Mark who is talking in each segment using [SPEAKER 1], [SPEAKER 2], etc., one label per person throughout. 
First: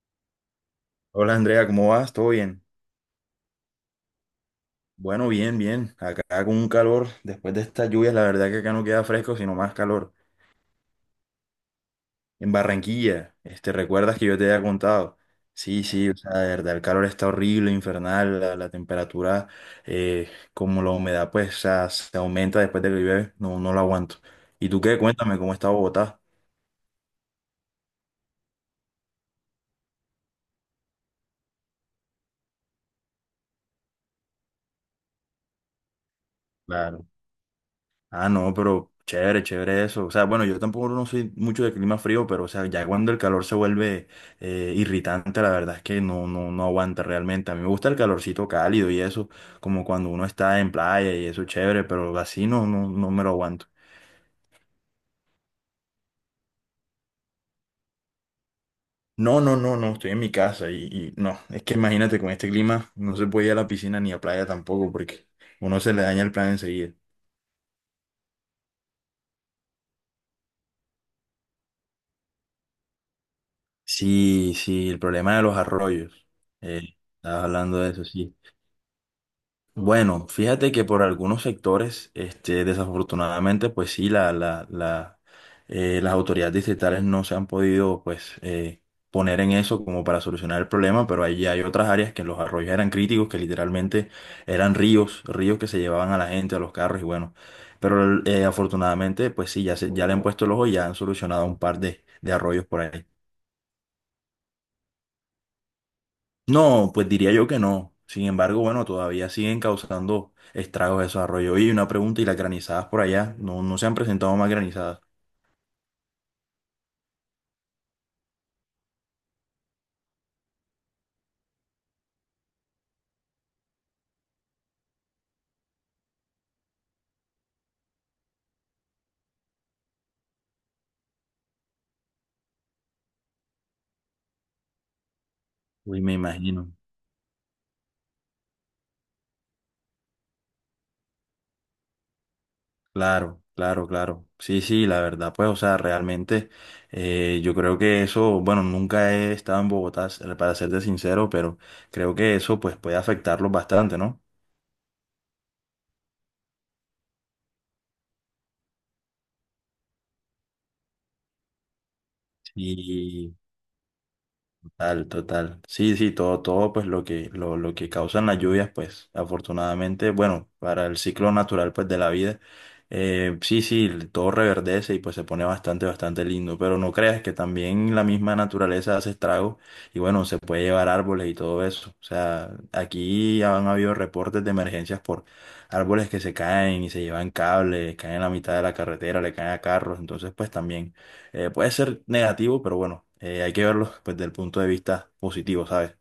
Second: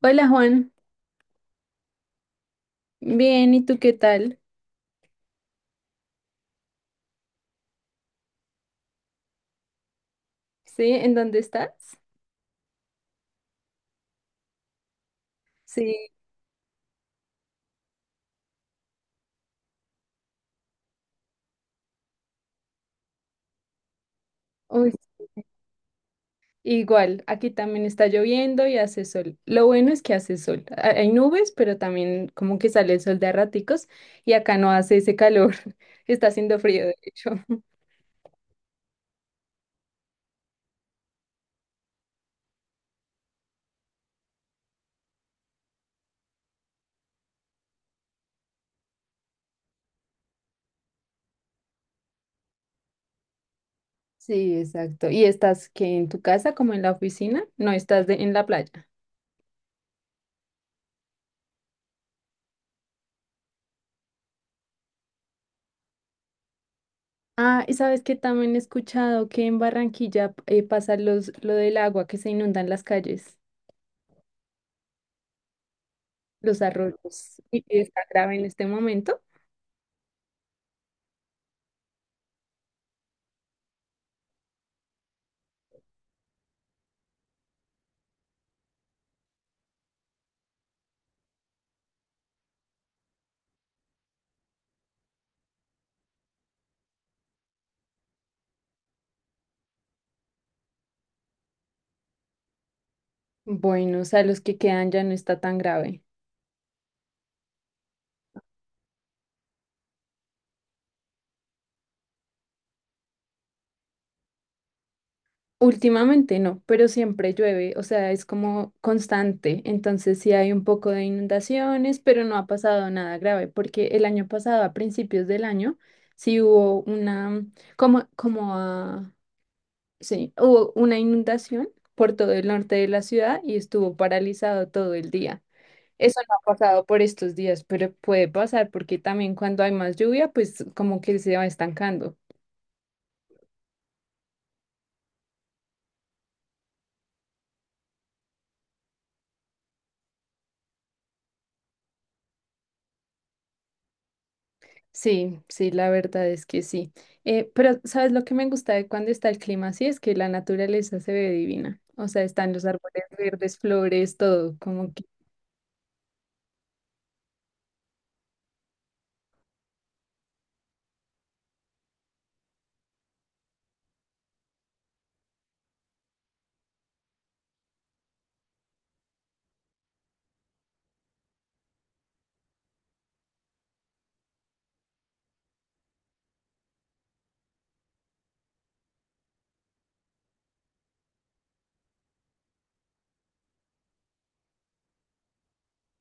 [SPEAKER 1] Hola Juan,
[SPEAKER 2] Hola Andrea, ¿cómo vas? ¿Todo bien?
[SPEAKER 1] bien, ¿y tú qué tal?
[SPEAKER 2] Bueno, bien, bien. Acá con un calor, después de estas lluvias, la verdad que acá no queda fresco, sino más calor.
[SPEAKER 1] ¿Sí? ¿En dónde estás?
[SPEAKER 2] En Barranquilla, ¿recuerdas que yo te había contado? Sí,
[SPEAKER 1] Sí,
[SPEAKER 2] sí, o sea, de verdad, el calor está horrible, infernal, la temperatura, como la humedad, pues, o sea, se aumenta después de que llueve, no, no lo aguanto. ¿Y tú
[SPEAKER 1] uy,
[SPEAKER 2] qué? Cuéntame, ¿cómo está Bogotá?
[SPEAKER 1] igual, aquí también está lloviendo y hace sol. Lo bueno es que hace sol. Hay nubes, pero también como que sale el sol de a raticos y acá no hace ese calor. Está haciendo frío, de hecho.
[SPEAKER 2] Ah, no, pero chévere, chévere eso. O sea, bueno, yo tampoco no soy mucho de clima frío, pero o sea, ya cuando el calor se vuelve irritante, la verdad es que no, no, no aguanta realmente. A mí me gusta el calorcito cálido y eso, como cuando uno está en playa y eso chévere, pero así no, no, no me lo aguanto.
[SPEAKER 1] Sí, exacto. ¿Y estás que en tu casa como en la oficina? No, estás en la playa.
[SPEAKER 2] No, no, no, no, estoy en mi casa y, no, es que imagínate con este clima no se puede ir a la piscina ni a playa tampoco porque uno se le daña el plan enseguida.
[SPEAKER 1] Ah, y sabes que también he escuchado que en Barranquilla pasa lo del agua que se inundan las calles.
[SPEAKER 2] Sí, sí, el problema de los arroyos.
[SPEAKER 1] Los
[SPEAKER 2] Eh,
[SPEAKER 1] arroyos
[SPEAKER 2] Estabas
[SPEAKER 1] y
[SPEAKER 2] hablando
[SPEAKER 1] que
[SPEAKER 2] de
[SPEAKER 1] está
[SPEAKER 2] eso,
[SPEAKER 1] grave
[SPEAKER 2] sí.
[SPEAKER 1] en este momento.
[SPEAKER 2] Bueno, fíjate que por algunos sectores, desafortunadamente, pues sí, la las autoridades distritales no se han podido, pues, poner en eso como para solucionar el problema, pero allí hay otras áreas que los arroyos eran críticos, que literalmente eran ríos, ríos que se llevaban a la gente, a los carros y bueno, pero afortunadamente, pues sí, ya le han puesto el ojo y ya han solucionado un par de arroyos por ahí.
[SPEAKER 1] Bueno, o sea, los que quedan ya no está tan grave.
[SPEAKER 2] No, pues diría yo que no. Sin embargo, bueno, todavía siguen causando estragos esos arroyos. Y una pregunta, ¿y las granizadas por allá? No, no se han presentado más granizadas.
[SPEAKER 1] Últimamente no, pero siempre llueve, o sea, es como constante. Entonces sí hay un poco de inundaciones, pero no ha pasado nada grave, porque el año pasado, a principios del año, sí hubo una, como, como, ah, sí, hubo una inundación por todo el norte de la ciudad y estuvo paralizado todo el día.
[SPEAKER 2] Uy, me
[SPEAKER 1] Eso no ha
[SPEAKER 2] imagino.
[SPEAKER 1] pasado por estos días, pero puede pasar porque también cuando hay más lluvia, pues como que se va estancando.
[SPEAKER 2] Claro, claro, claro. Sí, sí, la verdad, pues, o sea, realmente yo creo que eso, bueno, nunca he estado en Bogotá, para serte sincero, pero creo que eso, pues, puede afectarlos bastante, ¿no?
[SPEAKER 1] Sí, sí, la verdad es que sí. Pero ¿sabes lo que me gusta de cuando está el clima así? Es que la naturaleza se ve divina. O sea, están los árboles
[SPEAKER 2] Sí.
[SPEAKER 1] verdes, flores, todo, como que...
[SPEAKER 2] Total, total. Sí, sí, todo, todo, pues lo que causan las lluvias, pues afortunadamente, bueno, para el ciclo natural, pues de la vida, sí, sí, todo reverdece y pues se pone bastante, bastante lindo, pero no creas que también la misma naturaleza hace estragos y bueno, se puede llevar árboles y todo eso. O sea, aquí ya han habido reportes de emergencias por árboles que se caen y se llevan cables, caen en la mitad de la carretera, le caen a carros, entonces pues también. Puede ser negativo, pero bueno, hay que verlo, pues, desde el punto de vista positivo, ¿sabes?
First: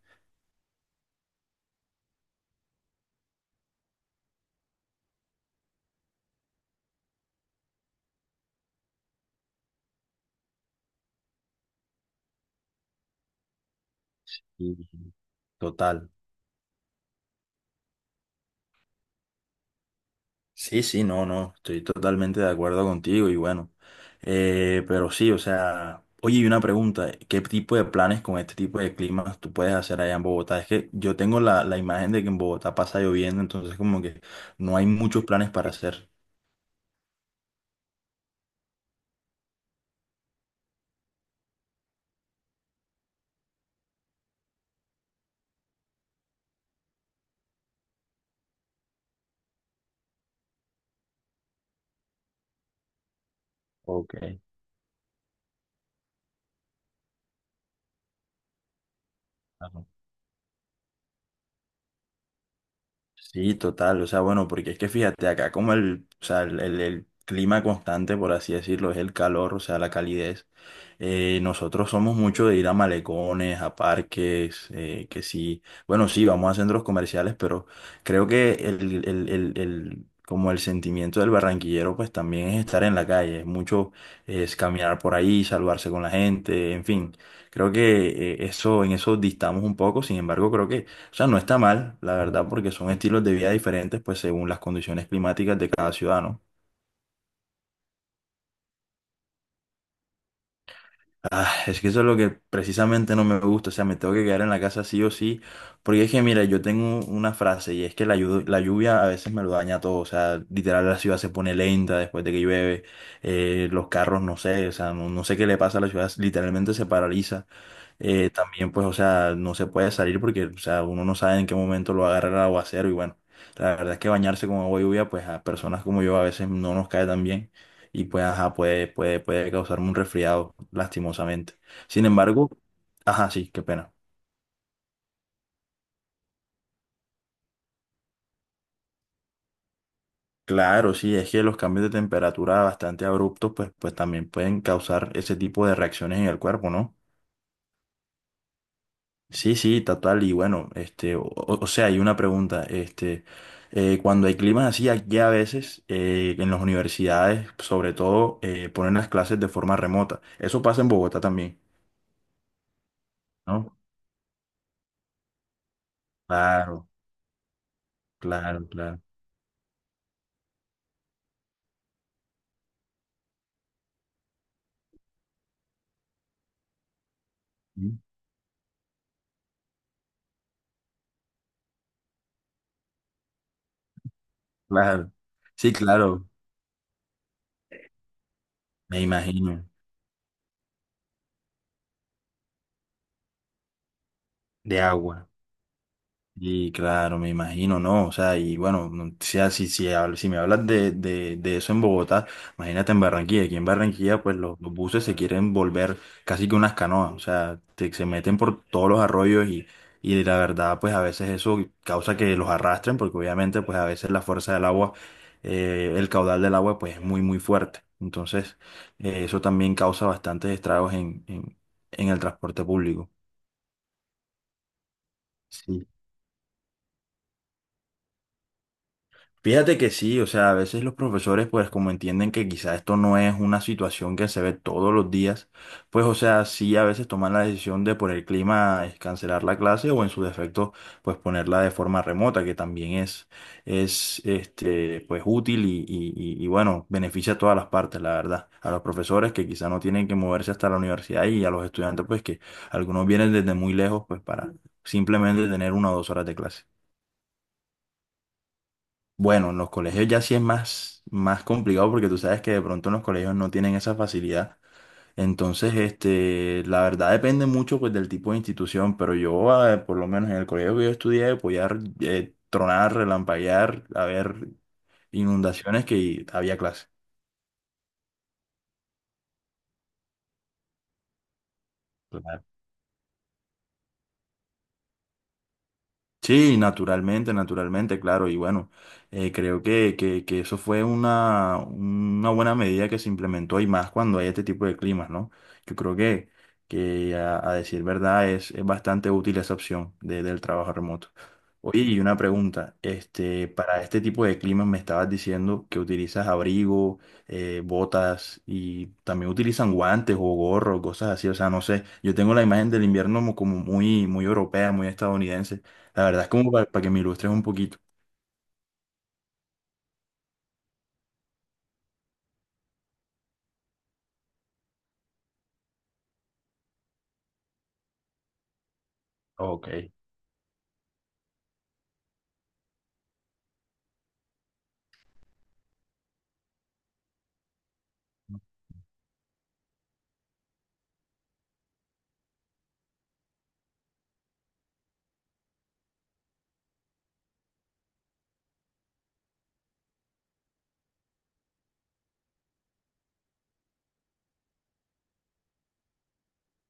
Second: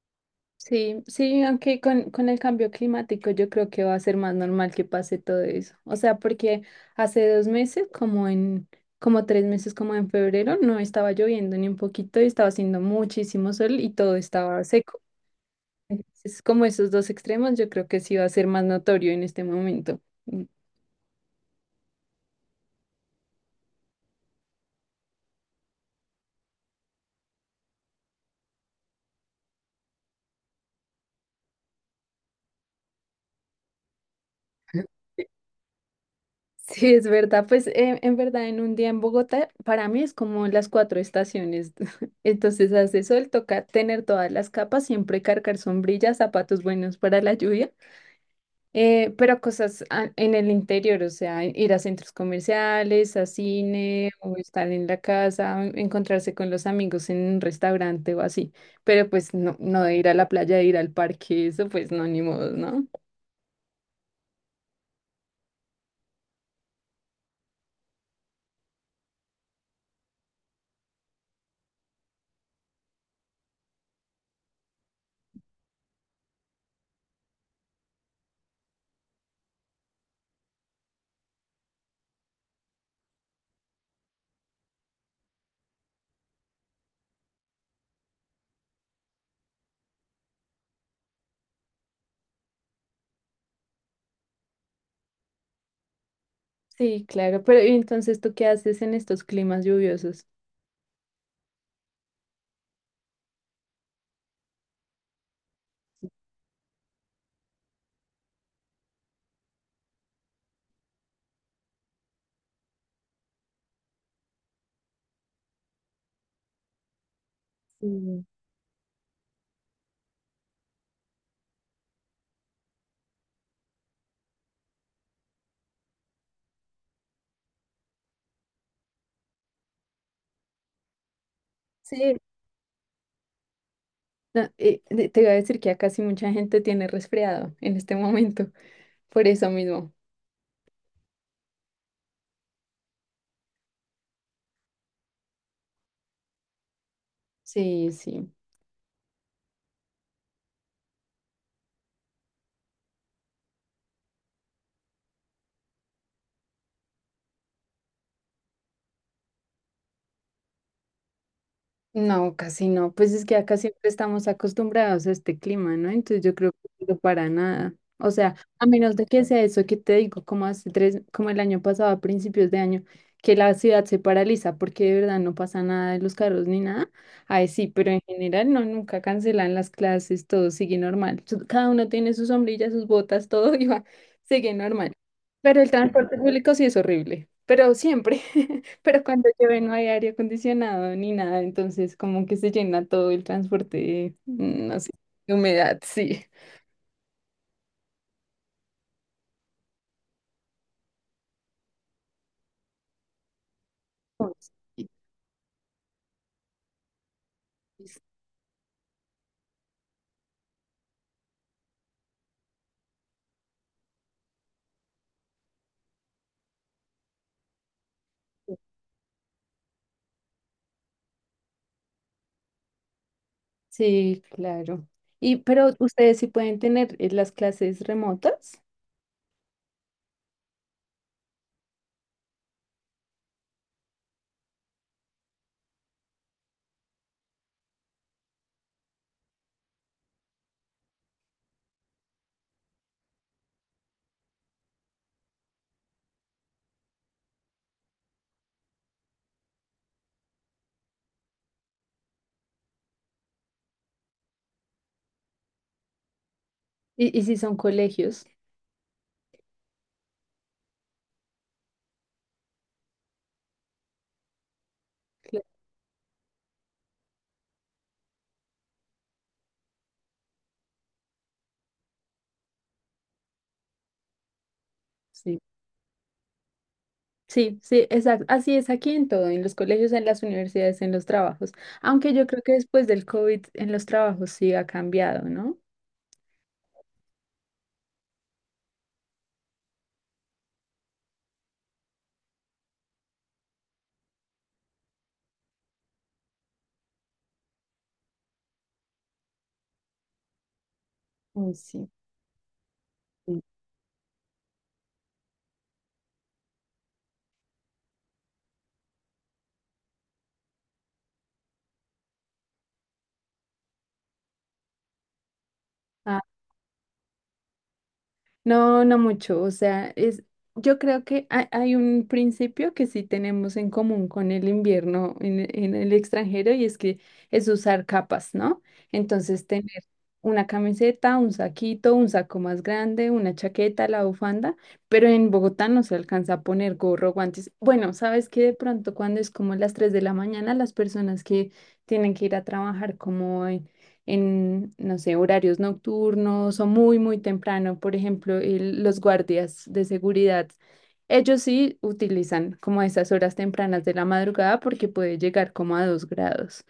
[SPEAKER 1] Sí, sí, aunque con el cambio climático yo creo que va a ser más normal que pase todo eso. O sea, porque hace 2 meses, como 3 meses, como en febrero, no estaba lloviendo ni un poquito y estaba haciendo muchísimo sol y todo estaba
[SPEAKER 2] Sí.
[SPEAKER 1] seco.
[SPEAKER 2] Total.
[SPEAKER 1] Entonces, como esos dos extremos, yo creo que sí va a ser más notorio en este momento. Mm.
[SPEAKER 2] Sí, sí, no, no, estoy totalmente de acuerdo contigo y bueno, pero sí, o sea, oye, y una pregunta, ¿qué tipo de planes con este tipo de climas tú puedes hacer allá en Bogotá? Es que yo tengo la imagen de que en Bogotá pasa lloviendo, entonces como que no hay muchos planes para hacer.
[SPEAKER 1] Sí, es verdad. Pues en verdad, en un día en Bogotá, para mí es como las cuatro estaciones. Entonces, hace sol, toca tener todas las capas, siempre cargar sombrillas, zapatos buenos para la lluvia, pero cosas en el interior, o sea, ir a centros comerciales, a cine,
[SPEAKER 2] Ok.
[SPEAKER 1] o estar en la casa, o encontrarse con los amigos en un restaurante o así. Pero pues no, no
[SPEAKER 2] Ajá.
[SPEAKER 1] de ir a la playa, de ir al parque, eso pues no, ni modo, ¿no?
[SPEAKER 2] Sí, total, o sea, bueno, porque es que fíjate, acá como el, o sea, el clima constante, por así decirlo, es el calor, o sea, la calidez, nosotros somos mucho de ir a malecones, a parques, que sí, bueno, sí, vamos a centros comerciales, pero creo que como el sentimiento del barranquillero, pues también es estar en la calle, es mucho, es caminar por ahí, salvarse con la gente, en fin, creo que en eso distamos un poco, sin embargo, creo que, o sea, no está mal, la verdad, porque son estilos de vida diferentes, pues según las condiciones climáticas de cada ciudadano.
[SPEAKER 1] Sí, claro. Pero ¿y entonces tú qué haces en estos climas lluviosos?
[SPEAKER 2] Ah, es que eso es lo que precisamente no me gusta, o sea, me tengo que quedar en la casa sí o sí, porque es que, mira, yo tengo una frase y es que la lluvia a veces me lo daña todo, o sea, literal la ciudad se pone lenta después de que llueve, los carros, no sé, o sea, no, no sé qué le pasa a la ciudad, literalmente se paraliza.
[SPEAKER 1] Sí,
[SPEAKER 2] También, pues, o sea, no se puede salir porque, o sea, uno no sabe en qué momento lo agarra el aguacero y bueno, la verdad es que bañarse con agua lluvia, pues a personas como yo a veces no nos cae tan bien y pues, ajá, puede causarme un resfriado, lastimosamente. Sin
[SPEAKER 1] sí,
[SPEAKER 2] embargo, ajá, sí, qué pena.
[SPEAKER 1] no, te iba a decir que acá sí mucha gente tiene resfriado en este momento, por eso mismo.
[SPEAKER 2] Claro, sí, es que los cambios de temperatura bastante abruptos, pues también pueden causar ese tipo de reacciones en el cuerpo, ¿no?
[SPEAKER 1] Sí, sí.
[SPEAKER 2] Sí, sí, total, y bueno, o sea, hay una pregunta, cuando hay climas así, aquí a veces, en las universidades, sobre todo, ponen las clases de forma remota. Eso pasa en Bogotá también,
[SPEAKER 1] No, casi no. Pues es que acá
[SPEAKER 2] ¿no?
[SPEAKER 1] siempre estamos acostumbrados a este clima, ¿no? Entonces yo creo que
[SPEAKER 2] Claro,
[SPEAKER 1] no para nada. O sea, a
[SPEAKER 2] claro,
[SPEAKER 1] menos
[SPEAKER 2] claro.
[SPEAKER 1] de que sea eso que te digo, como hace tres, como el año pasado, a principios de año, que la ciudad se paraliza porque de verdad no pasa nada de los carros ni nada. Ahí sí, pero
[SPEAKER 2] ¿Sí?
[SPEAKER 1] en general no, nunca cancelan las clases, todo sigue normal. Cada uno tiene su sombrilla, sus botas, todo y va, sigue normal.
[SPEAKER 2] Claro,
[SPEAKER 1] Pero el
[SPEAKER 2] sí,
[SPEAKER 1] transporte
[SPEAKER 2] claro.
[SPEAKER 1] público sí es horrible, pero siempre.
[SPEAKER 2] Me
[SPEAKER 1] Pero cuando llueve
[SPEAKER 2] imagino.
[SPEAKER 1] no hay aire acondicionado ni nada, entonces como que se llena todo el transporte, de, no
[SPEAKER 2] De
[SPEAKER 1] sé,
[SPEAKER 2] agua.
[SPEAKER 1] de humedad, sí.
[SPEAKER 2] Y claro, me imagino, ¿no? O sea, y bueno, si me hablas de eso en Bogotá, imagínate en Barranquilla. Aquí en Barranquilla, pues los
[SPEAKER 1] Mosquitos.
[SPEAKER 2] buses se quieren volver casi que unas canoas. O sea, se meten por todos los arroyos y, la verdad, pues a veces eso causa que los arrastren, porque obviamente, pues a veces la fuerza del agua, el caudal del agua, pues es muy, muy fuerte. Entonces, eso también causa bastantes estragos en, en el transporte público.
[SPEAKER 1] Sí, claro. Y pero
[SPEAKER 2] Sí.
[SPEAKER 1] ustedes sí pueden tener las clases remotas
[SPEAKER 2] Fíjate que sí, o sea, a veces los profesores, pues como entienden que quizá esto no es una situación que se ve todos los días, pues o sea, sí a veces toman la decisión de por el clima, cancelar la clase o en su defecto, pues ponerla de forma remota, que también es pues útil y bueno, beneficia a todas las partes, la verdad. A los profesores que quizá no tienen que moverse hasta la universidad y a los estudiantes, pues que algunos vienen desde muy lejos, pues para simplemente tener una o dos horas de clase.
[SPEAKER 1] y si son colegios.
[SPEAKER 2] Bueno, en los colegios ya sí es más, más complicado porque tú sabes que de pronto en los colegios no tienen esa facilidad.
[SPEAKER 1] Claro,
[SPEAKER 2] Entonces, la verdad depende mucho, pues, del tipo de institución, pero yo, por lo menos en el colegio que yo estudié podía, tronar, relampaguear, haber
[SPEAKER 1] sí,
[SPEAKER 2] inundaciones, que había clase.
[SPEAKER 1] sí, sí, exacto. Así es aquí en todo, en los colegios, en las universidades, en los trabajos. Aunque yo creo que después del COVID en los trabajos sí ha cambiado, ¿no?
[SPEAKER 2] Sí, naturalmente, naturalmente, claro. Y bueno, creo que eso fue una buena medida que se implementó y más cuando hay este tipo de climas, ¿no? Yo creo que a decir verdad, es bastante útil esa opción del trabajo remoto.
[SPEAKER 1] Uy,
[SPEAKER 2] Oye,
[SPEAKER 1] sí.
[SPEAKER 2] y una pregunta,
[SPEAKER 1] Sí.
[SPEAKER 2] para este tipo de climas me estabas diciendo que utilizas abrigo, botas, y también utilizan guantes o gorros, cosas así, o sea, no sé, yo tengo la imagen del invierno como muy, muy europea, muy estadounidense. La verdad es como para que me ilustres un poquito.
[SPEAKER 1] No, no mucho. O sea, es, yo creo que hay un principio que sí tenemos en común con el invierno en, en el extranjero y es que es usar capas, ¿no? Entonces, tener
[SPEAKER 2] Ok.
[SPEAKER 1] una camiseta, un saquito, un saco más grande, una chaqueta, la bufanda, pero en Bogotá no se alcanza a poner gorro, guantes. Bueno, sabes que de pronto cuando es como las 3 de la mañana, las personas que tienen que ir a trabajar como en, no sé, horarios nocturnos o muy, muy temprano. Por ejemplo, los guardias de seguridad, ellos sí utilizan como esas horas tempranas de la madrugada porque puede llegar como a 2 grados,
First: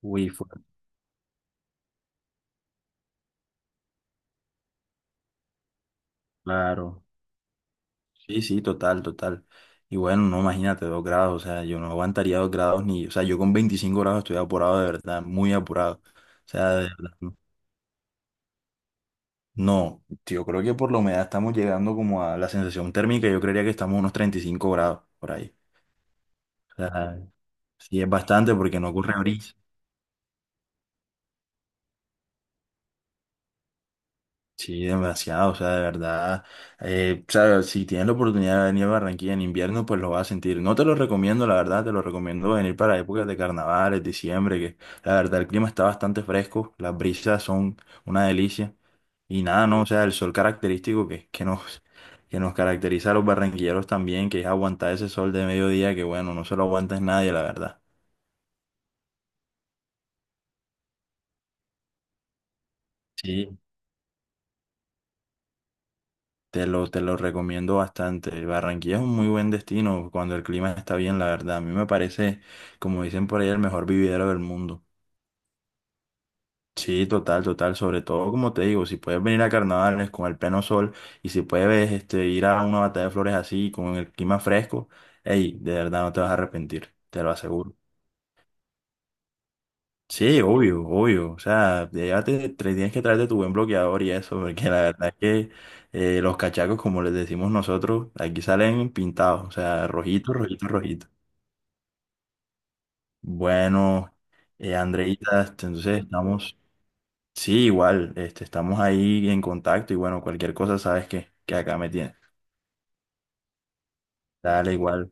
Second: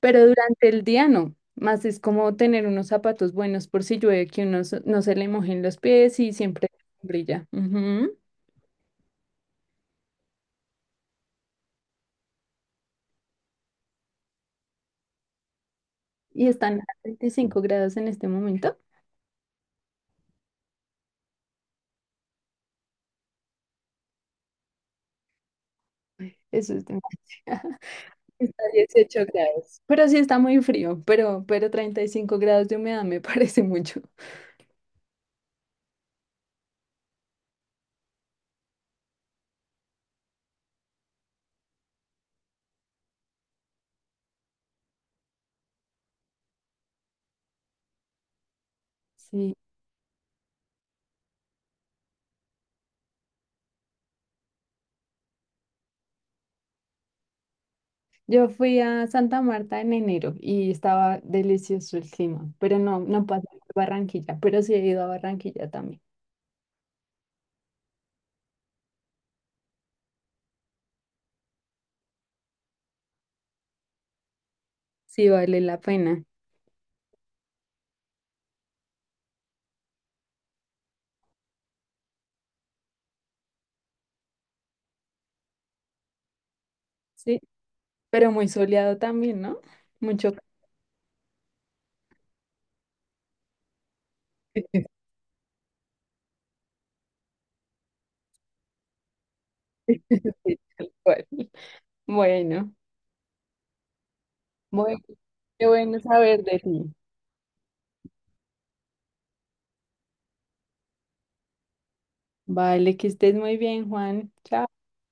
[SPEAKER 1] pero
[SPEAKER 2] Uy, fue
[SPEAKER 1] durante el día no. Más es como tener unos zapatos buenos por si llueve, que uno no se le mojen los pies y siempre
[SPEAKER 2] claro.
[SPEAKER 1] brilla. Ujú.
[SPEAKER 2] Sí, sí, total, total. Y bueno, no, imagínate, 2 grados, o sea, yo no aguantaría 2 grados ni, o sea, yo con 25 grados estoy apurado de verdad, muy apurado.
[SPEAKER 1] Y
[SPEAKER 2] O sea,
[SPEAKER 1] están
[SPEAKER 2] de
[SPEAKER 1] a
[SPEAKER 2] verdad, no,
[SPEAKER 1] 35 grados en este momento.
[SPEAKER 2] no, yo creo que por la humedad estamos llegando como a la sensación térmica, yo creería que estamos a unos 35 grados por ahí.
[SPEAKER 1] Eso
[SPEAKER 2] O
[SPEAKER 1] es
[SPEAKER 2] sea,
[SPEAKER 1] demasiado.
[SPEAKER 2] sí es bastante
[SPEAKER 1] Está a
[SPEAKER 2] porque no ocurre
[SPEAKER 1] 18
[SPEAKER 2] brisa.
[SPEAKER 1] grados. Pero sí está muy frío, pero 35 grados de humedad me parece mucho.
[SPEAKER 2] Sí, demasiado, o sea, de verdad, o sea, si tienes la oportunidad de venir a Barranquilla en invierno, pues lo vas a sentir. No te lo recomiendo, la verdad, te lo recomiendo venir para épocas de carnavales, diciembre, que la verdad el clima está bastante fresco, las brisas son una delicia, y
[SPEAKER 1] Sí.
[SPEAKER 2] nada, no, o sea, el sol característico que nos caracteriza a los barranquilleros también, que es aguantar ese sol de mediodía, que bueno, no se lo aguantas nadie, la verdad.
[SPEAKER 1] Yo fui a Santa Marta en enero y estaba delicioso el clima, pero no, no pasé
[SPEAKER 2] Sí,
[SPEAKER 1] por Barranquilla, pero sí he ido a Barranquilla también.
[SPEAKER 2] te lo recomiendo bastante. Barranquilla es un muy buen destino cuando el clima está bien, la verdad. A mí me parece, como dicen por ahí, el mejor vividero del mundo.
[SPEAKER 1] Sí vale la pena.
[SPEAKER 2] Sí, total, total. Sobre todo, como te digo, si puedes venir a carnavales con el pleno sol y si puedes, ir a una batalla de flores así, con el clima fresco, hey, de verdad no te vas a arrepentir, te lo
[SPEAKER 1] Sí,
[SPEAKER 2] aseguro.
[SPEAKER 1] pero muy soleado también, ¿no? Mucho
[SPEAKER 2] Sí,
[SPEAKER 1] calor.
[SPEAKER 2] obvio, obvio. O sea, llévate, tienes que traerte tu buen bloqueador y eso, porque la verdad es que, los cachacos, como les decimos nosotros, aquí salen pintados, o sea, rojito,
[SPEAKER 1] Sí,
[SPEAKER 2] rojito,
[SPEAKER 1] tal
[SPEAKER 2] rojito.
[SPEAKER 1] cual. Bueno,
[SPEAKER 2] Bueno,
[SPEAKER 1] bueno,
[SPEAKER 2] Andreita,
[SPEAKER 1] qué
[SPEAKER 2] entonces
[SPEAKER 1] bueno saber de
[SPEAKER 2] estamos,
[SPEAKER 1] ti.
[SPEAKER 2] sí, igual, estamos ahí en contacto y bueno, cualquier cosa sabes que acá me tienes.
[SPEAKER 1] Vale, que estés muy bien, Juan. Chao.
[SPEAKER 2] Dale, igual.